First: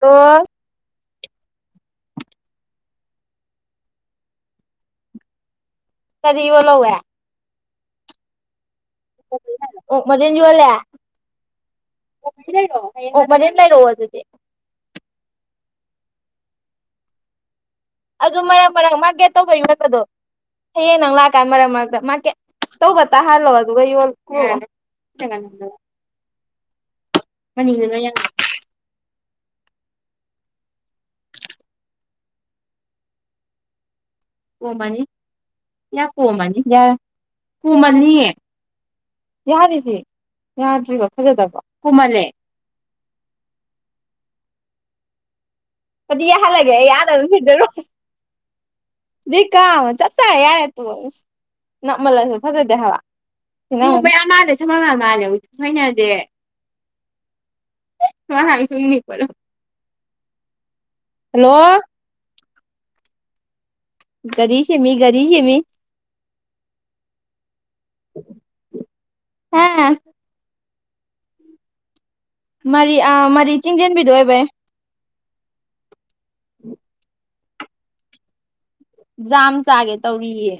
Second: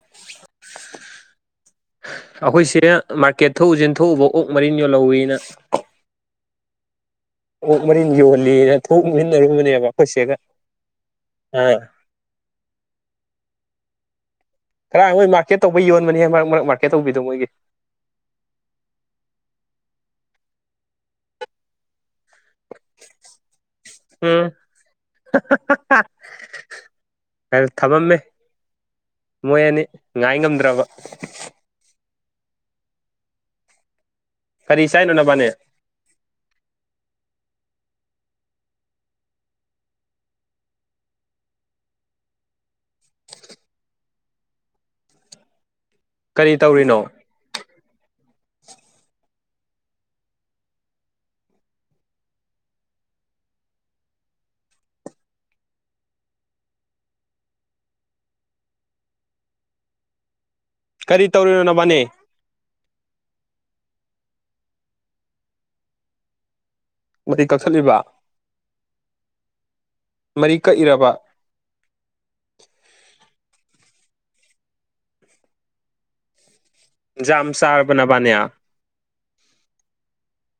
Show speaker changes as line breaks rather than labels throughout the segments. ꯇ
ꯑꯩꯈꯣꯏꯁꯦ ꯃꯥꯔꯀꯦꯠ ꯊꯣꯛꯎꯁꯤꯦ ꯊꯣꯛꯎꯕ ꯑꯣꯛ ꯃꯔꯤꯟ ꯌꯣꯜꯍꯧꯋꯅ
ꯋꯥꯂꯣꯦ
ꯑꯣꯛ ꯃꯔꯤꯟ ꯌꯣꯜꯂꯤꯅ ꯊꯣꯛꯃꯤꯟꯅꯔꯨꯕꯅꯦꯕ ꯑꯩꯈꯣꯏꯁꯦꯒ
ꯑꯣ ꯎꯃꯅꯤ ꯂꯩ ꯔꯣꯑꯣꯖꯤ
ꯈꯔꯥꯏ ꯃꯣꯏ ꯃꯥꯔꯀꯦꯠ ꯇꯧꯕ ꯌꯣꯟꯕꯅꯤ ꯃꯔꯛ ꯃꯔꯛ ꯃꯥꯔꯀꯦꯠ ꯇꯧꯕꯤꯗꯣ ꯃꯣꯏꯒꯤ
ꯑꯗꯨ ꯃꯔꯛ ꯃꯔꯛ ꯃꯥꯔꯀꯦꯠ ꯇꯧꯕꯗꯒꯤ ꯅꯠꯇꯗꯣ ꯍꯌꯦꯡ ꯅꯪ ꯂꯥꯛꯀꯥꯟꯗ ꯃꯔꯛ ꯃꯔꯛꯇ ꯃꯥꯔꯀꯦꯠ ꯇꯧꯕꯧꯕ ꯇ ꯍꯥꯜꯂꯣ ꯑꯗꯨ ꯀ ꯋꯥ
ꯎꯝ ꯊꯝꯃꯝꯃꯦ ꯃꯣꯏ ꯑꯅꯤ ꯉꯥꯏ ꯉꯝꯗ꯭ꯔꯕ ꯀꯔꯤ
ꯀꯣꯝꯃꯅꯤ
ꯆꯥꯏꯅꯣ ꯅꯕꯥꯅꯤ
ꯌꯥ ꯀꯣꯝꯃꯅꯤ ꯌꯥ ꯀꯣꯃꯅꯤꯌꯦ ꯌꯥꯔꯤꯁꯦ ꯌꯥꯗ꯭ꯔꯤꯕ ꯐꯖꯗꯕ ꯍꯨꯝꯃꯜꯂꯦ
[unintelligible]
ꯑꯗꯨꯗꯤ
ꯀꯔꯤ
ꯌꯥꯍꯜꯂꯒꯦ
ꯇꯧꯔꯤꯅꯣ
ꯌꯥꯗ ꯑꯗꯨꯝꯗꯔ ꯀ ꯆꯠ ꯆ ꯌꯥꯔ ꯇ ꯅꯞꯃꯜꯂꯁꯨ ꯐꯖꯩꯗꯦ ꯍꯥꯏꯋꯥ ꯕꯩ ꯑꯃꯗ ꯁꯝꯃꯒ ꯃꯥꯜꯅꯦ ꯊꯣꯏꯅꯗꯦ ꯋꯥꯁꯨꯨꯝ ꯅ ꯄꯣ
ꯀꯔꯤ ꯇꯧꯔꯤꯅꯣꯕꯥꯅꯦ
ꯔꯤꯁꯦ ꯃꯤ ꯔꯤꯁꯦ ꯃꯤ
ꯃꯇꯩ ꯀꯛꯊꯠꯂꯤꯕ
ꯍꯥ
ꯃꯔꯤ ꯀꯛꯏꯔꯕ
ꯃꯔꯤ ꯃꯔꯤ ꯆꯤꯡꯖꯦꯟꯕꯤꯗꯨꯣ ꯑꯣꯏꯕ
ꯝ ꯆꯥꯔꯕꯅꯕꯅꯦꯌꯥ
ꯌꯥꯝ ꯆꯥꯒꯦ ꯇꯧꯔꯤꯌꯦ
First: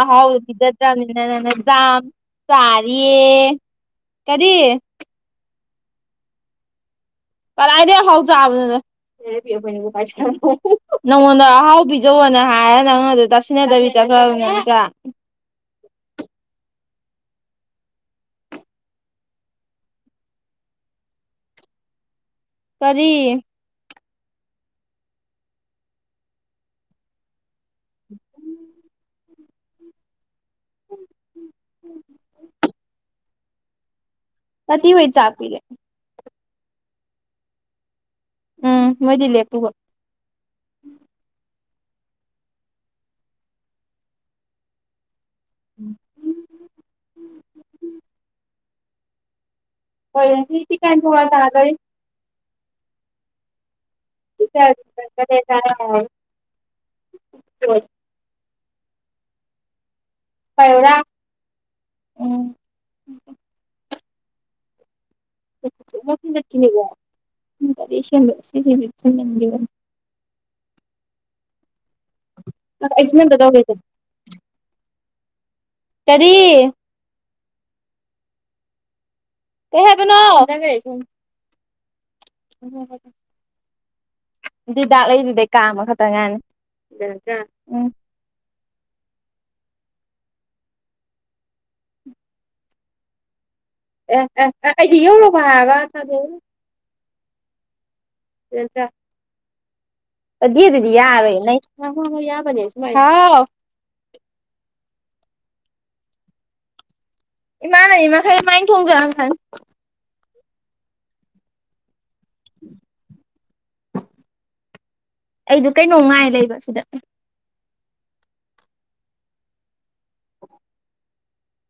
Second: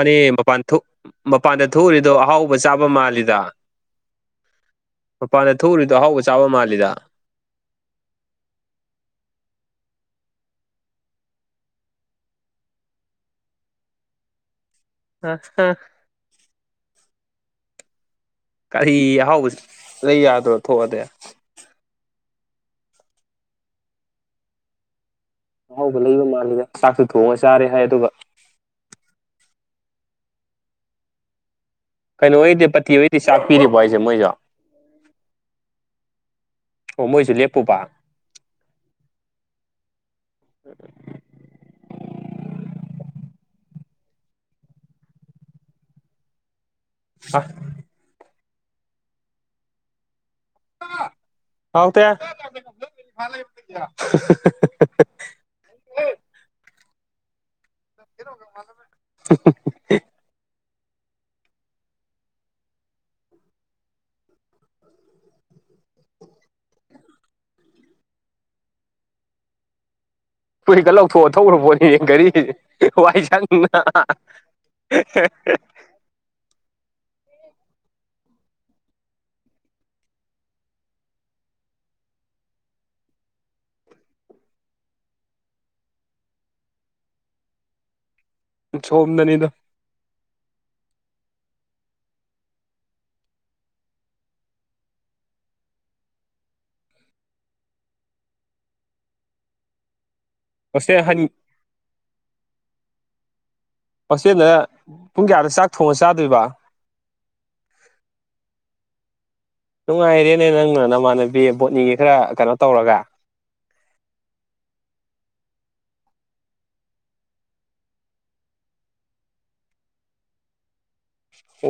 ꯑ ꯍꯥꯎ
ꯃꯄꯥꯟ ꯊꯣꯛ
ꯏꯗꯗ꯭ꯔꯅꯤꯅ
ꯃꯄꯥꯟꯗ
ꯅꯖꯝ
ꯊꯣꯛꯎꯔꯤꯗꯣ ꯑꯍꯥꯎꯕ ꯆꯥꯕ ꯃꯥꯜꯂꯤꯗ
ꯆꯔꯤꯌꯦꯦ ꯀꯔꯤ
ꯊꯨꯔꯤꯗꯣ ꯑꯍꯥꯎꯕ ꯆꯥꯕ ꯃꯥꯜꯂꯤꯗ
ꯀꯔꯥꯏꯗ ꯍꯥꯎ ꯆꯥꯕꯅꯤꯅ ꯅꯪꯉꯣꯟꯗ ꯑꯍꯥꯎ ꯄꯤꯖꯧꯅ ꯍꯥꯏꯔꯒ ꯅꯪꯉꯣꯟꯗ ꯇꯥꯁꯤꯟꯅꯗꯕꯤ ꯆꯪꯉꯦ ꯄꯅꯦꯒ
ꯑ ꯑ ꯀꯔꯤ ꯑꯍꯥꯎꯕꯁꯤ ꯂꯩ ꯌꯥꯗ꯭ꯔꯣ ꯊꯣꯛꯑꯗꯤꯦ
ꯀꯔꯤ
ꯑꯍꯥꯎꯕ ꯂꯩꯕ ꯃꯥꯜꯂꯤꯗ ꯆꯥꯛꯇꯨ ꯊꯣꯡꯉ ꯆꯥꯔꯦ ꯍꯥꯏ ꯑꯗꯨꯒ ꯀꯩꯅꯣ ꯑꯣꯏꯗꯤ ꯄꯠꯇꯤ ꯑꯣꯏꯗꯤ ꯆꯥꯛꯄꯤꯔꯤꯕꯣ ꯍꯥꯏꯁꯦ ꯃꯣꯏꯁꯨ
ꯀꯗꯤꯤ ꯍꯣꯏ ꯆꯥꯄꯤꯤꯔꯦ
ꯑꯣ ꯃꯣꯏꯁꯨ ꯂꯦꯞꯄꯨꯕ
ꯎꯝ ꯃꯣꯏꯗꯤ ꯂꯦ ꯄꯨꯍꯠ ꯎꯝ ꯎ
ꯑ
ꯀꯦ ꯊꯤ ꯀꯥꯏ ꯊ ꯑ ꯑꯗꯔꯤ
ꯃꯥ ꯌꯦꯗ
ꯔ
[unintelligible]
ꯐꯔ ꯎꯝ ꯅꯦꯕꯁꯤ ꯁꯤꯕ
ꯐꯨꯔꯤꯀ ꯂꯧꯊꯣꯛꯑꯣ ꯊꯧꯈꯕꯣꯠ ꯔꯤ ꯋꯥꯏ
ꯑꯦꯛꯁꯤꯗꯦꯟ
ꯆ
ꯀꯔꯤ ꯍꯦ ꯑꯗꯨꯅ ꯍꯤꯗꯥꯛ ꯂꯩꯗꯨꯗꯩ ꯀꯥꯃ ꯈꯛꯇꯪ ꯉꯥꯏꯅꯤ ꯎꯝ
ꯁꯣꯝꯗꯅꯤꯗ
ꯑꯦ ꯑꯦ ꯑꯦꯗꯤ ꯍꯧꯂꯧꯕ ꯍꯥꯏꯒ ꯊꯗ ꯌꯦꯁ ꯑꯗꯤ ꯑꯗꯨꯤꯗꯤ
ꯍꯣꯁꯇꯦꯜ ꯍꯟ
ꯌꯥꯔ ꯌꯥꯕꯦ ꯍꯥꯎ
ꯄꯆꯦꯜꯅ ꯄꯨꯡ ꯀꯌꯥꯗ ꯆꯥꯛ ꯊꯣꯡꯉ ꯆꯥꯗꯣꯏꯕ
ꯃ ꯂꯩꯃꯈꯩ ꯃꯥꯏꯅ ꯊꯣꯡꯖ ꯈꯥꯟ
ꯅꯨꯡꯉꯥꯏꯔꯦꯅꯦ ꯅꯪꯅꯅ ꯃꯥꯅꯕꯣꯠꯅꯤꯒꯤ ꯈꯔ ꯀꯩꯅꯣ ꯇꯧꯔꯒ
ꯑꯩꯗ ꯀꯩꯅꯣ ꯉꯥꯏ ꯂꯩꯕ ꯁꯤꯗ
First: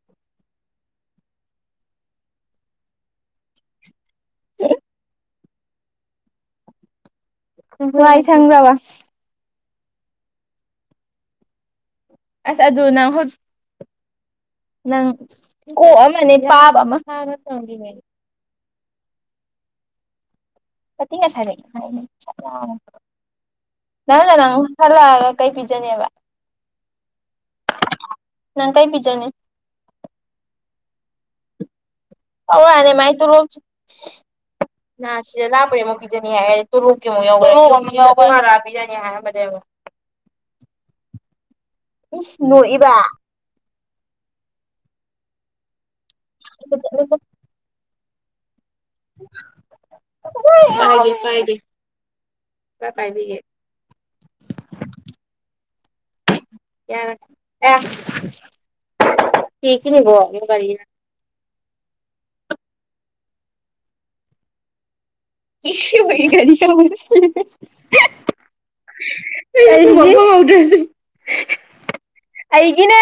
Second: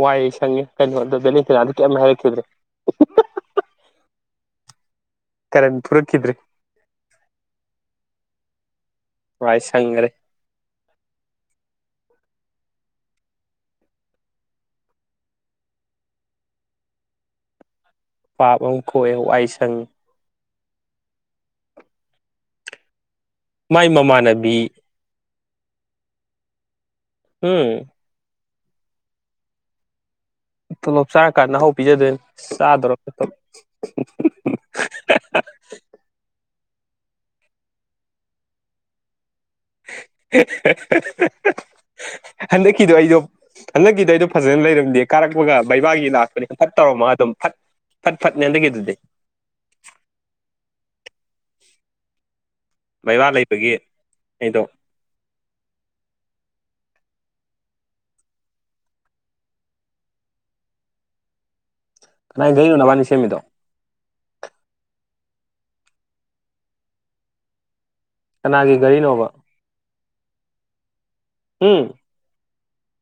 ꯋꯥꯏꯌꯦ ꯁꯪꯉꯦ ꯀꯩꯅꯣ ꯑꯗꯣ ꯕꯦꯅꯤꯇꯤꯅꯥ ꯑꯗꯨ ꯀꯌꯥꯝ ꯍꯥꯏꯔꯛꯈꯤꯗ꯭ꯔꯦ ꯀꯔꯦꯟ ꯊꯔꯛꯈꯤꯗ꯭ꯔꯔꯤ
ꯏ ꯁꯅ ꯕ
ꯥꯏ ꯁꯪꯒꯔꯦ
ꯑꯁ ꯑ ꯑꯗꯨꯅ ꯍ ꯅꯪ ꯀꯣꯛ ꯑꯃꯅꯦ ꯄꯥꯕ ꯑꯃ ꯍꯅ ꯆꯪꯒꯤꯅꯦ
ꯄꯥꯕ ꯑꯃ ꯀꯣꯛꯑ ꯋꯥꯏ ꯁꯪ
ꯊ ꯑꯁ
ꯃꯥꯏ
ꯅꯪ ꯅ ꯅꯪ
ꯃꯃꯥꯟꯅꯕꯤ
ꯍꯜꯂꯛꯑꯒ ꯀꯩ ꯄꯤꯖꯅꯦꯕ
ꯎꯝ
ꯅꯪ ꯀꯥꯏ ꯄꯤꯖꯅꯦ
ꯂꯣꯞ ꯁ ꯀꯥꯟꯅ
ꯑꯧꯅꯦ ꯃꯥꯥꯏ ꯇ ꯂꯣ ꯁꯤ ꯂꯥꯛ ꯄꯦ ꯃꯨꯛꯗꯅꯤ ꯍꯥꯏ ꯇꯔꯨ ꯀꯦ ꯌꯥꯅꯤ ꯍꯥ
[unintelligible]
ꯏꯁꯅꯨ ꯏꯕ
ꯍꯟꯗꯛꯀꯤꯗꯤ ꯑꯩꯗꯣ ꯐꯖꯅ ꯂꯩꯔꯝꯗꯦ ꯀꯥꯔꯛꯄꯒ ꯕꯕꯥꯒꯤ ꯂꯥꯛꯄꯅꯤ ꯍꯟ ꯐꯠ ꯇꯧꯔꯝꯃꯒ ꯑꯗꯨꯝ ꯐꯠ ꯐꯠ ꯐꯠꯅꯦꯅꯗꯒꯤꯦ ꯑꯗꯨꯗꯤ
ꯐꯦ ꯐꯦ
ꯕꯩꯕꯥ ꯂꯩꯕꯒꯤ ꯑꯩꯗꯣ
ꯑꯦ ꯑ ꯊꯀꯅꯤ ꯣ ꯀ
ꯀꯅꯥꯥꯏ ꯀꯅꯣ ꯅꯕꯥꯅꯤ ꯁꯦꯝꯃꯤꯗꯣ
ꯏꯁꯤ ꯑꯣꯏ ꯀꯅꯤ
ꯀꯅꯥꯒꯤ ꯒꯥꯔꯤꯅꯣꯕ
ꯐꯂꯥꯎꯗ꯭ꯔꯦꯁꯤ
ꯎꯝ
ꯑꯩꯒꯤꯅꯦ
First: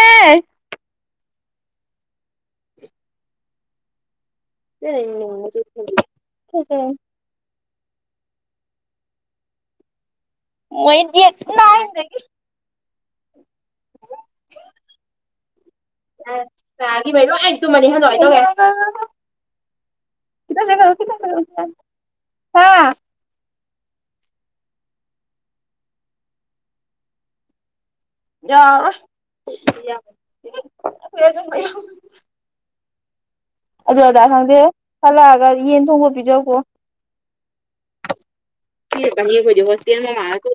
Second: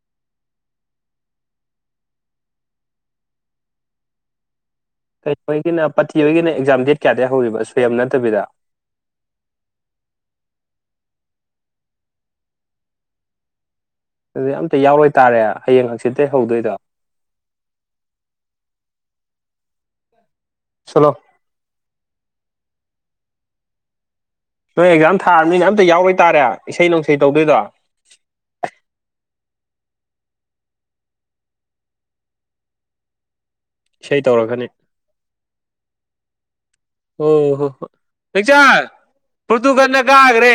ꯀꯩꯅꯣꯒꯤꯅ ꯄꯥꯊꯤꯣꯏꯒꯤꯅ ꯑꯦꯛꯖꯥꯝ ꯗꯦꯠ ꯀꯌꯥꯗ ꯍꯧꯔꯤꯕ ꯑꯣ ꯀꯩ ꯅꯠꯇꯕꯤꯗ
ꯃꯣꯏꯗꯤꯅ ꯍꯥꯏ ꯅ
ꯑꯗꯨꯗꯤ ꯑꯝꯇ ꯌꯥꯎꯔꯣꯏ ꯇꯥꯔꯦ ꯍꯌꯦꯡ ꯍꯪꯆꯤꯠꯠꯇ ꯍꯧꯗꯣꯏꯗꯣ
ꯇꯥꯒꯤꯕꯩ ꯂꯣꯏ ꯇꯨꯝꯃꯅꯤ ꯍꯟꯗꯣꯛ ꯍꯥꯏꯗꯣꯛꯒꯦ
[unintelligible]
ꯒ
ꯁꯣꯂꯣ
ꯍꯥ [unintelligible]
ꯅꯣꯏ ꯑꯦꯛꯖꯥꯝ ꯊꯥꯔꯕꯅꯤꯅ ꯑꯝꯇ ꯌꯥꯎꯔ ꯇꯥꯔꯦ ꯏꯁꯩ ꯅꯅꯨꯡꯁꯩ ꯇꯧꯗꯣꯏꯗꯣ
ꯑꯗꯨꯝ ꯑꯗꯨ
ꯏꯁꯩ
ꯑꯗꯥ ꯈꯪꯗꯦ
ꯇꯧꯔꯒꯅꯤ
ꯍꯜꯂꯛꯑꯒ ꯌꯦꯟ ꯊꯣꯡꯕ ꯄꯤꯖꯧꯀꯣ
ꯑꯣ ꯍꯣ ꯍꯣ ꯄꯆ
ꯄꯤꯔꯛꯀꯅꯤ ꯑꯩꯈꯣꯏꯗꯤ
ꯐꯊꯨ
ꯍꯣꯁꯇꯦꯜ
ꯀꯟꯅꯒꯒ꯭ꯔꯦ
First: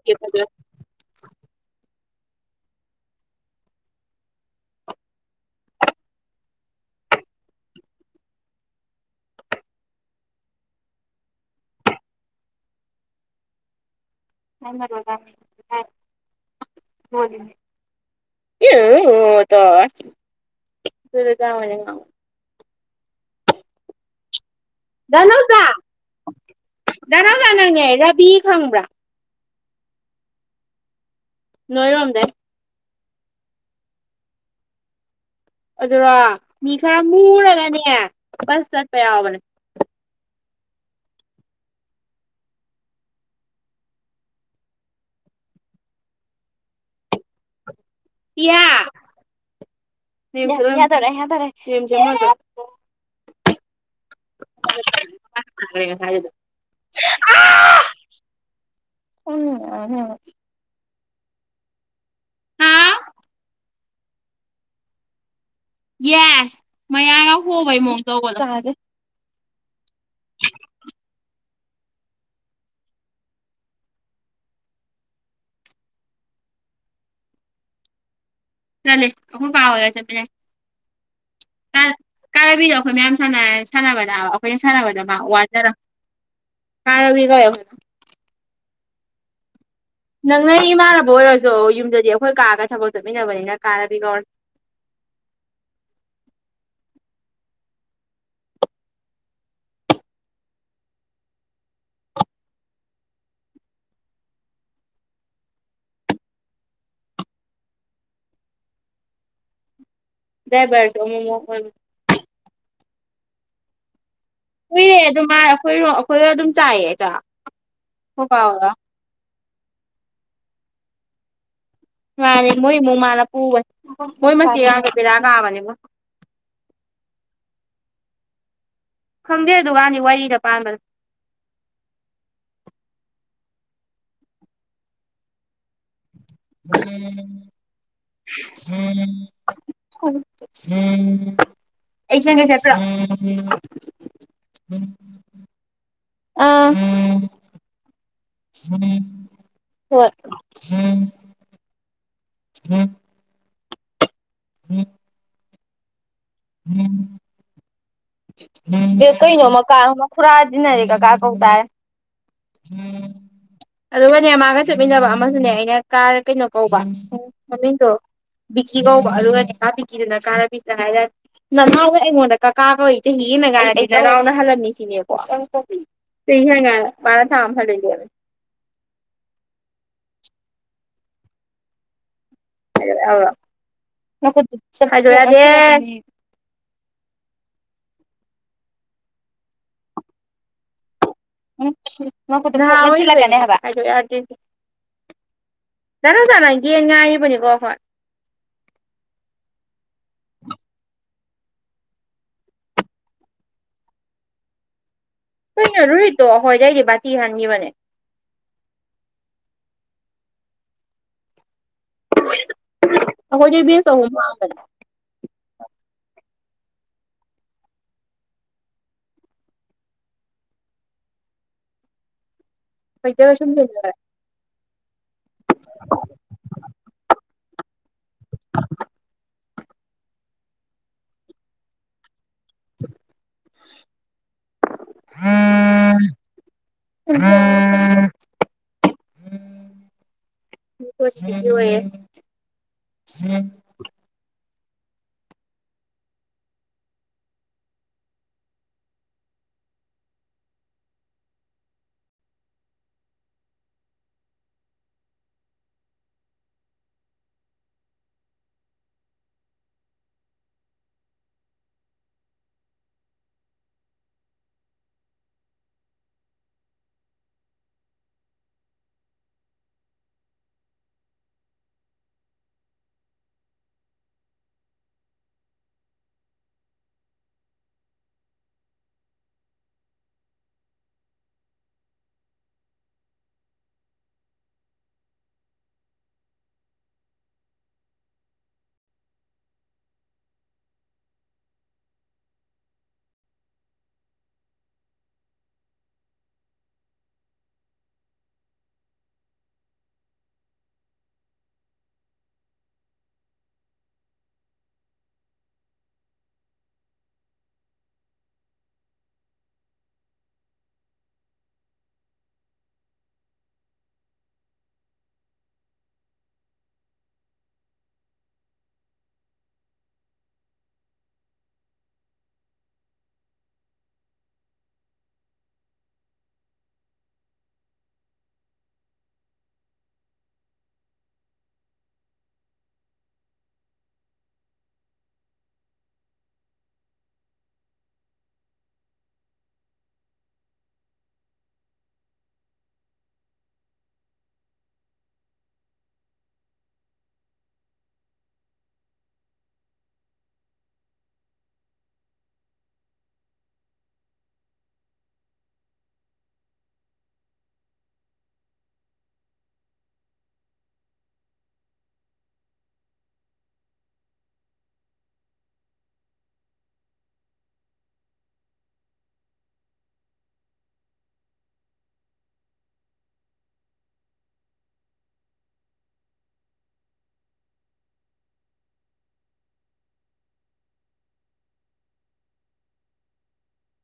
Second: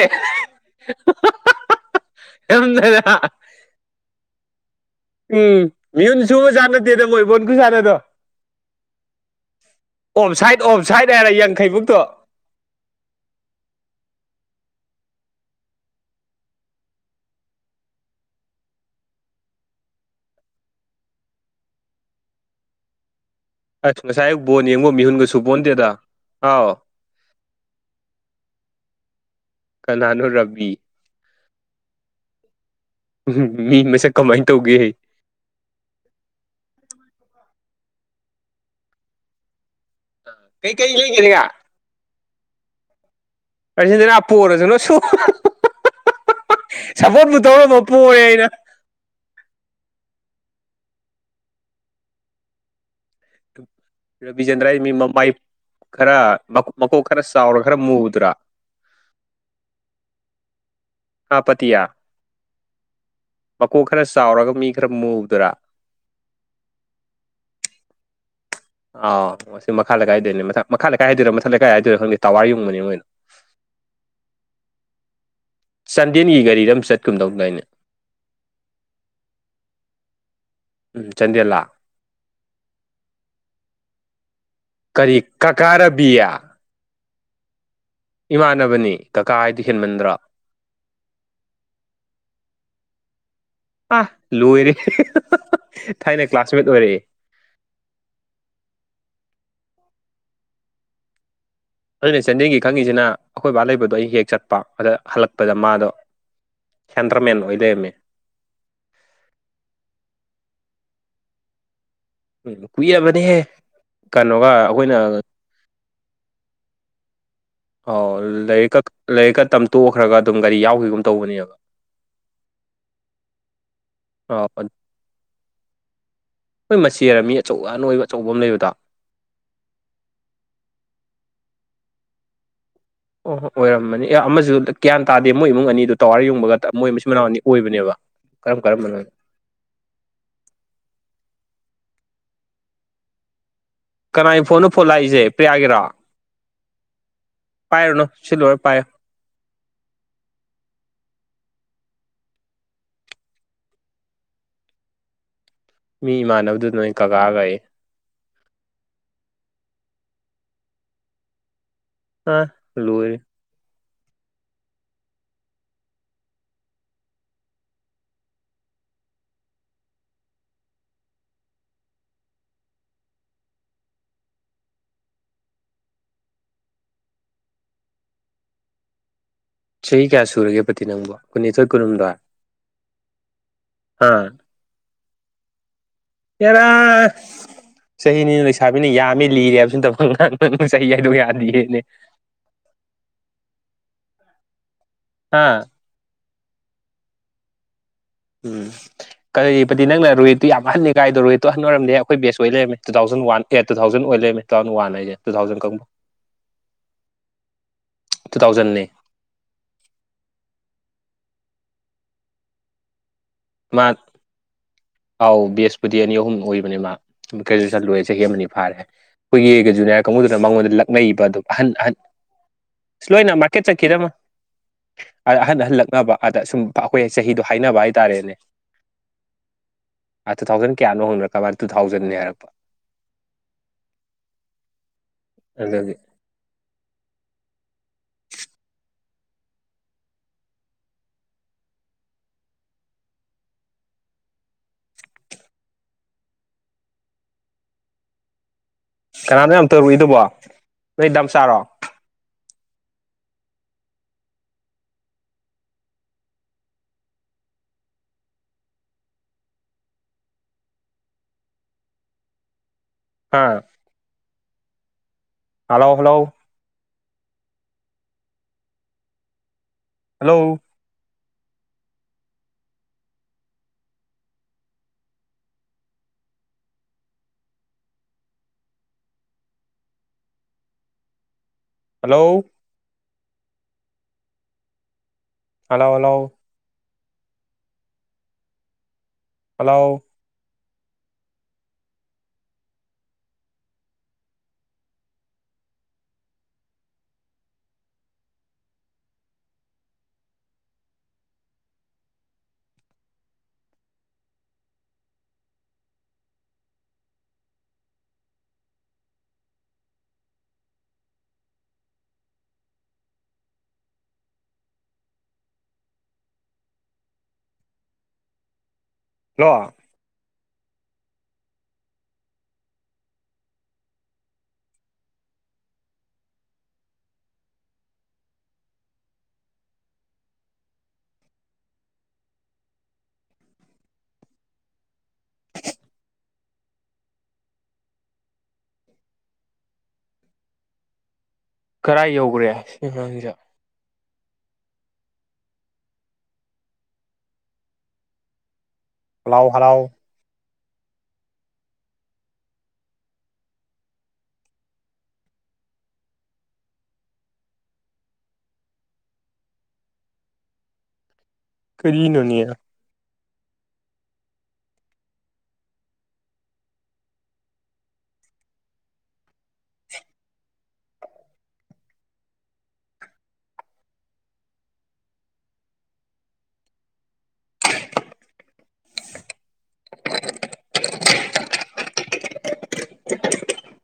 ꯀꯗꯗ ꯎꯝ ꯃꯤꯣꯟꯁꯨꯨꯞ ꯆꯅ ꯗꯦꯗ ꯃꯣꯏꯕꯨꯟꯁꯨ ꯆꯅꯗꯣ ꯑꯣꯐ ꯁꯥꯏꯠ ꯑꯣꯐ ꯁꯥꯏꯠ ꯍꯥꯏꯔꯦ ꯌꯥꯡꯈꯩ ꯃꯨꯛꯇꯣ [unintelligible]
[inaudible] ꯏ ꯇꯅꯤ ꯉ
ꯑꯁ ꯉꯁꯥꯏꯌꯨ ꯕꯣꯟ ꯌꯦꯡꯉꯣ ꯃꯤꯍꯨꯟꯒꯁꯨꯕꯣꯟꯗꯦꯗ
ꯔ ꯂꯅꯅꯦ ꯔꯥꯕꯤ ꯈꯪꯕ꯭ꯔꯥ
ꯀꯅꯥꯅꯨ ꯔꯕꯤꯕꯤ
ꯅꯣꯏꯔꯣꯝꯗꯦ
ꯎꯝ ꯃꯤ ꯃꯁꯛ ꯀꯃꯥꯏꯅ ꯇꯧꯒꯦꯍꯦ
ꯑꯗꯨꯔꯣ ꯃꯤ ꯈꯔ ꯃꯨꯔꯒꯅꯦ ꯕꯁ ꯆꯠꯄ ꯌꯥꯎꯕꯅꯦ
ꯀꯩꯀꯩ ꯂꯩꯒꯗꯒ ꯑ ꯁꯤꯗꯅꯣ ꯑꯣꯏꯔꯁꯨ ꯅ ꯁ ꯁꯄꯣꯠ ꯄꯨꯊꫭꯛ ꯑꯝꯃ ꯄꯨꯔꯦ ꯑꯩꯅ
ꯌꯥꯗꯔꯦ ꯌꯥꯗꯔꯦ
ꯔꯕꯤ ꯆꯟꯗ꯭ꯔ ꯃꯤ ꯃ ꯃꯥꯏ ꯈꯔ ꯃꯀꯣꯛ ꯈꯔ ꯆꯥꯎꯔ ꯈꯔ ꯃꯨꯗ꯭ꯔꯥ
ꯎꯝ ꯑ
ꯍꯥ ꯄꯇꯤꯌꯥ ꯃꯀꯣꯛ ꯈꯔ ꯆꯥꯎꯔꯒ ꯃꯤ ꯈꯔ ꯃꯨꯕꯗꯨꯔꯥ
ꯌꯦꯁ ꯃꯌꯥꯒ ꯍꯣꯕꯩ ꯃꯑꯣꯡ ꯇꯧꯕ
ꯑꯥ ꯁꯤ ꯃꯈꯥ ꯂꯩꯀꯥꯏꯗꯩꯅꯦ ꯃꯈꯥ ꯂꯩꯀꯥꯏ ꯍꯥꯏꯗꯣꯏꯔꯥ ꯃꯊꯛ ꯂꯩꯀꯥꯏ ꯍꯥꯏꯗꯣꯏꯔꯥ ꯈꯪꯗꯦ ꯇꯥꯋꯥꯔ ꯌꯨꯡꯕꯅꯤ ꯃꯣꯏ [inaudible] ꯆꯥꯟꯗꯦꯜꯒꯤ ꯒꯥꯔꯤꯔ ꯑꯃ ꯆꯠꯀꯨꯝ ꯗꯧꯗꯥꯏꯅꯦ
ꯆꯂꯤ ꯑꯩꯈꫭꯏ ꯄꯥ ꯍꫭꯏꯒ ꯆꯠꯄꯅꯦ
ꯎꯝ ꯆꯟꯗꯦꯜꯂꯥ
ꯀꯥꯔꯕꯤꯗꯣ ꯑꯩꯈꯣꯏ ꯃꯌꯥꯝ ꯁꯥꯅ ꯁꯥꯟꯅꯕꯗ ꯑꯩꯈꯣꯏ ꯁꯥꯟꯅꯕꯗ ꯃꯥ
ꯀꯔꯤ ꯀꯀꯥ
ꯋꯥꯖꯔꯕꯅꯤ
ꯔꯕꯤꯌꯥ
ꯀꯥꯔꯕꯤ ꯀꯧ ꯑꯩꯈꯣꯏ
ꯏꯃꯥꯟꯅꯕꯅꯤ ꯀꯀꯥ ꯍꯥꯏꯗꯤ ꯍꯦꯟꯃꯟꯗ꯭ꯔꯣ
ꯅꯪ ꯅ ꯏꯃꯥꯟꯅꯕ ꯑꯣꯏꯔꯁꯨ ꯌꯨꯝꯗꯗꯤ ꯑꯩꯈꯣꯏ ꯀꯥꯑꯒ ꯊꯕꯛ ꯆꯠꯃꯤꯟꯅꯕꯅꯤꯅ ꯀꯥꯔꯕꯤ ꯀꯧꯔꯦ
ꯊꯥꯏꯅꯩ ꯀ꯭ꯂꯥꯁꯃꯦꯠ ꯑꯣꯏꯔꯛꯑꯦ ꯑꯗꯨꯅ ꯆꯟꯗꯦꯜꯒꯤ ꯈꯪꯉꯤꯁꯤꯅ ꯑꯩꯈꯣꯏ ꯕꯥ ꯂꯩꯕꯗꯣ ꯑꯩ ꯍꯦꯛ ꯆꯠꯄ ꯑꯗꯥ ꯍꯜꯂꯛꯄꯗ ꯃꯥꯗꯣ ꯈꯦꯟꯗ꯭ꯔꯃꯦꯟ ꯑꯣꯏ ꯂꯩꯔꯝꯃꯦ
ꯗꯥꯏꯕꯔꯒ ꯑꯃꯃꯨꯛ ꯑꯣꯏꯕꯅꯤ
ꯀꯨꯏꯔꯥꯕꯅꯦꯍꯦ
ꯀꯨꯏꯔꯦ ꯑꯗꯨꯃꯥꯏ ꯑꯩꯈꯣꯏꯔꯣꯝ ꯑꯩꯈꯣꯏꯗꯣ ꯑꯗꯨꯝ ꯆꯥꯏꯌꯦ ꯆꯛ
ꯑꯣ ꯂꯥꯏꯔꯤꯛ ꯂꯥꯏꯔꯤꯛꯇꯝ ꯇꯣꯛꯈ꯭ꯔꯒ ꯑꯗꯨꯝ ꯒꯥꯔꯤ ꯌꯥꯎꯈꯤꯕꯒꯨꯝ ꯇꯧꯕꯅꯦꯕ
ꯌꯥꯂꯦ ꯃꯣꯏ ꯃꯨꯡ ꯃꯥꯅ ꯄꯨꯕꯅꯦ ꯃꯣꯏ ꯃꯆꯦꯗꯣ ꯕꯦꯔꯥ ꯀꯥꯕꯅꯤꯕꯨ
ꯃꯣꯏ ꯃꯆꯦꯔ ꯃꯤ ꯑꯆꯧ ꯑꯅꯣꯏꯕ ꯑꯆꯧꯕ ꯑꯃ ꯂꯩꯕꯗꯣ
ꯈꯪꯗꯦ ꯗꯨꯀꯥꯟꯗꯤ ꯋꯥꯔꯤꯗ ꯄꯥꯟꯕꯗ
ꯑꯣ ꯑꯣꯏꯔꯝꯃꯅꯤ ꯑꯦ ꯑꯃꯁꯨ ꯒ꯭ꯌꯥꯟ ꯇꯥꯗꯦ ꯃꯣꯏ ꯏꯃꯨꯡ ꯑꯅꯤꯗꯨ ꯇꯋꯥꯔ ꯌꯨꯡꯕꯒ ꯃꯣꯏ ꯃꯁꯤꯟ ꯃꯅꯥꯎ ꯑꯅꯤ ꯑꯣꯏꯕꯅꯦꯕ ꯀꯔꯝ ꯀꯔꯝꯕꯅꯣ
ꯑꯩ ꯁꯦꯝꯒꯦꯁꯦ ꯄꯤꯔꯛꯑꯣ
ꯀꯅꯥꯒꯤ ꯐꯣꯟꯅꯣ ꯐꯣꯟ ꯂꯥꯛꯏꯁꯦ ꯄ꯭ꯔꯤꯌꯥꯒꯤꯔꯣ ꯄꯥꯏꯔꯨꯅꯨ ꯁꯤ ꯂꯣꯏꯔ ꯄꯥꯏꯌꯨ
ꯍꯣ [unintelligible] [unintelligible]
ꯃꯤ ꯏꯃꯥꯟꯅꯕꯗꯨꯗ ꯅꯣꯏ ꯀꯀꯥꯒꯥꯏꯌꯦ
ꯑꯦ ꯀꯩꯅꯣ ꯀꯥ ꯃꯈꯨꯔꯒ ꯇꯤꯟꯅꯔꯗꯤ ꯀꯀꯥ ꯀꯧ ꯇꯥꯔꯦ
ꯑ ꯂꯣꯏꯔ
ꯑꯗꯨꯒꯅꯦ ꯃꯥꯒ ꯆꯠꯃꯤꯟꯅꯕ ꯑꯃꯁꯨꯅꯦ ꯑꯩꯅ ꯀꯥꯔ ꯀꯩꯅꯣ ꯀꯧꯕ ꯃꯃꯤꯡꯗꯣ ꯕꯤꯀꯤ ꯀꯧꯕ ꯑꯗꯨꯒꯅꯦ ꯀꯥ ꯕꯤꯀꯤꯗꯨꯅ ꯀꯥ ꯔꯕꯤꯗ ꯍꯥꯏꯔꯛ ꯅꯅꯥꯎꯅ ꯑꯩꯉꯣꯟꯗ ꯀꯀꯥ ꯀꯧꯏ ꯆꯍꯤꯗ [unintelligible] ꯍꯜꯂꯝꯃꯤ ꯁꯤꯅꯦꯀꯣ [unintelligible]
ꯆꯍꯤ ꯀꯌꯥ ꯁꯨꯔꯒꯦ ꯄꯇꯤ ꯅꯪꯕꯨ ꯀꯨꯟꯅꯤꯊꯣꯏ ꯀꯨꯟꯍꯨꯝꯗꯣꯏ
ꯍꯥꯏ ꯍꯥꯏꯌꯗꯦ
ꯍꯦꯔ ꯑꯁ ꯆꯍꯤꯅꯦꯅ ꯂꯩꯁꯥꯕꯤꯅ ꯌꯥꯝꯃꯦ ꯂꯤꯔꯦ ꯍꯥꯏꯕꯁꯨ ꯅꯠꯇꯕ ꯑꯉꯥꯡ ꯅꯪꯅ ꯆꯍꯤ ꯍꯥꯏꯗꯣꯛ ꯌꯥꯗꯦ
ꯎꯝ [unintelligible]
ꯑꯥ
ꯗꯥ ꯔꯣꯁꯟ ꯑꯩ ꯇꯦꯟ ꯉꯥꯏꯔꯤꯕꯅꯤꯀꯣ ꯑꯩꯈꯣꯏ
ꯎꯝ ꯀꯗꯤ ꯄꯇꯤ ꯅꯪꯅ ꯔꯣꯍꯤꯠꯇꯨ ꯌꯥꯝ ꯑꯍꯜꯅꯤ ꯀꯥꯏꯗꯣ ꯔꯣꯍꯤꯠꯇꯣ ꯑꯍꯟꯑꯣꯔꯝꯗꯦ ꯑꯩꯈꯣꯏ ꯕꯦꯁ ꯑꯣꯏ ꯂꯩꯔꯃꯦ two thousand one eight two thousand ꯑꯣꯏ [unintelligible] ꯋꯥꯟ ꯍꯥꯏꯖꯦ
ꯀꯨꯏꯅꯣ ꯔꯣꯍꯤꯇꯣ ꯑꯩꯈꯣꯏꯗꯩꯗꯤ ꯕꯇꯤ ꯍꯟꯈꯤꯕꯅꯦ
ꯇꯨ ꯊꯥꯎꯖꯟꯅꯦ
[unintelligible]
ꯃꯥ
ꯕꯦꯁ ꯑꯍꯨꯝ ꯍꯥꯟꯕꯅꯦ
ꯑꯥꯎ ꯕꯦꯁꯄꯨꯗꯤ ꯑꯅꯤ ꯑꯍꯨꯝ ꯑꯣꯏꯕ ꯃꯥ ꯒ꯭ꯔꯦꯖꯨꯋꯦꯁꯟ ꯂꯣꯏꯦ ꯆꯍꯤ ꯑꯃꯅꯤ ꯐꯥꯔꯦ ꯑꯩꯈꯣꯏꯒꯤ ꯖꯨꯅꯤꯌꯥꯔ ꯀꯥꯡꯕꯨꯗꯨꯅ ꯃꯉꯣꯟꯗ ꯂꯛꯅꯕ ꯑꯗꯨꯝ ꯑꯍꯟ ꯑꯍꯟ ꯑꯁ ꯂꯣꯏꯅ
ꯑꯩꯈꯣꯏꯗꯒ ꯁꯨꯝ
ꯃꯥꯀꯦ
ꯂꯦꯡꯅꯔꯦ
ꯆꯠꯈꯤꯗꯃ ꯑꯗ ꯑꯍꯟ ꯑꯍꯟ ꯂꯛꯅꯕ ꯑꯗ ꯁꯨꯝ ꯑꯩꯈꯣꯏ ꯆꯍꯤꯗꯣ ꯍꯥꯏꯅꯕ ꯇꯥꯔꯦꯅꯦ
[unintelligible]
ꯑ ꯇꯨ ꯊꯥꯎꯖꯟ ꯀꯌꯥꯅꯣ ꯍꯨꯔꯛꯀ ꯃꯥ ꯇꯨ ꯊꯥꯎꯖꯟꯅꯤ ꯍꯥꯏꯔꯛꯄ ꯑꯒ [unintelligible]
[unintelligible]
ꯀꯅꯥꯅꯣ ꯌꯥꯝ ꯇꯧꯔꯨꯏꯗꯨꯕꯣ ꯅꯣꯏꯗꯥꯝ ꯆꯥꯔꯣ ꯍꯥꯥ hello hello hello hello ꯍꯂꯥꯎ ꯍꯂꯥꯎ hello ꯂ [unintelligible] ꯀꯗꯥꯥꯏ ꯌꯧꯈ꯭ꯔꯦ ꯁꯤ ꯑꯉꯥꯡꯁꯤꯗꯦ ꯐꯥꯎ ꯍꯔꯥꯎ ꯀꯔꯤꯅꯅꯌꯥ [unintelligible] [unintelligible]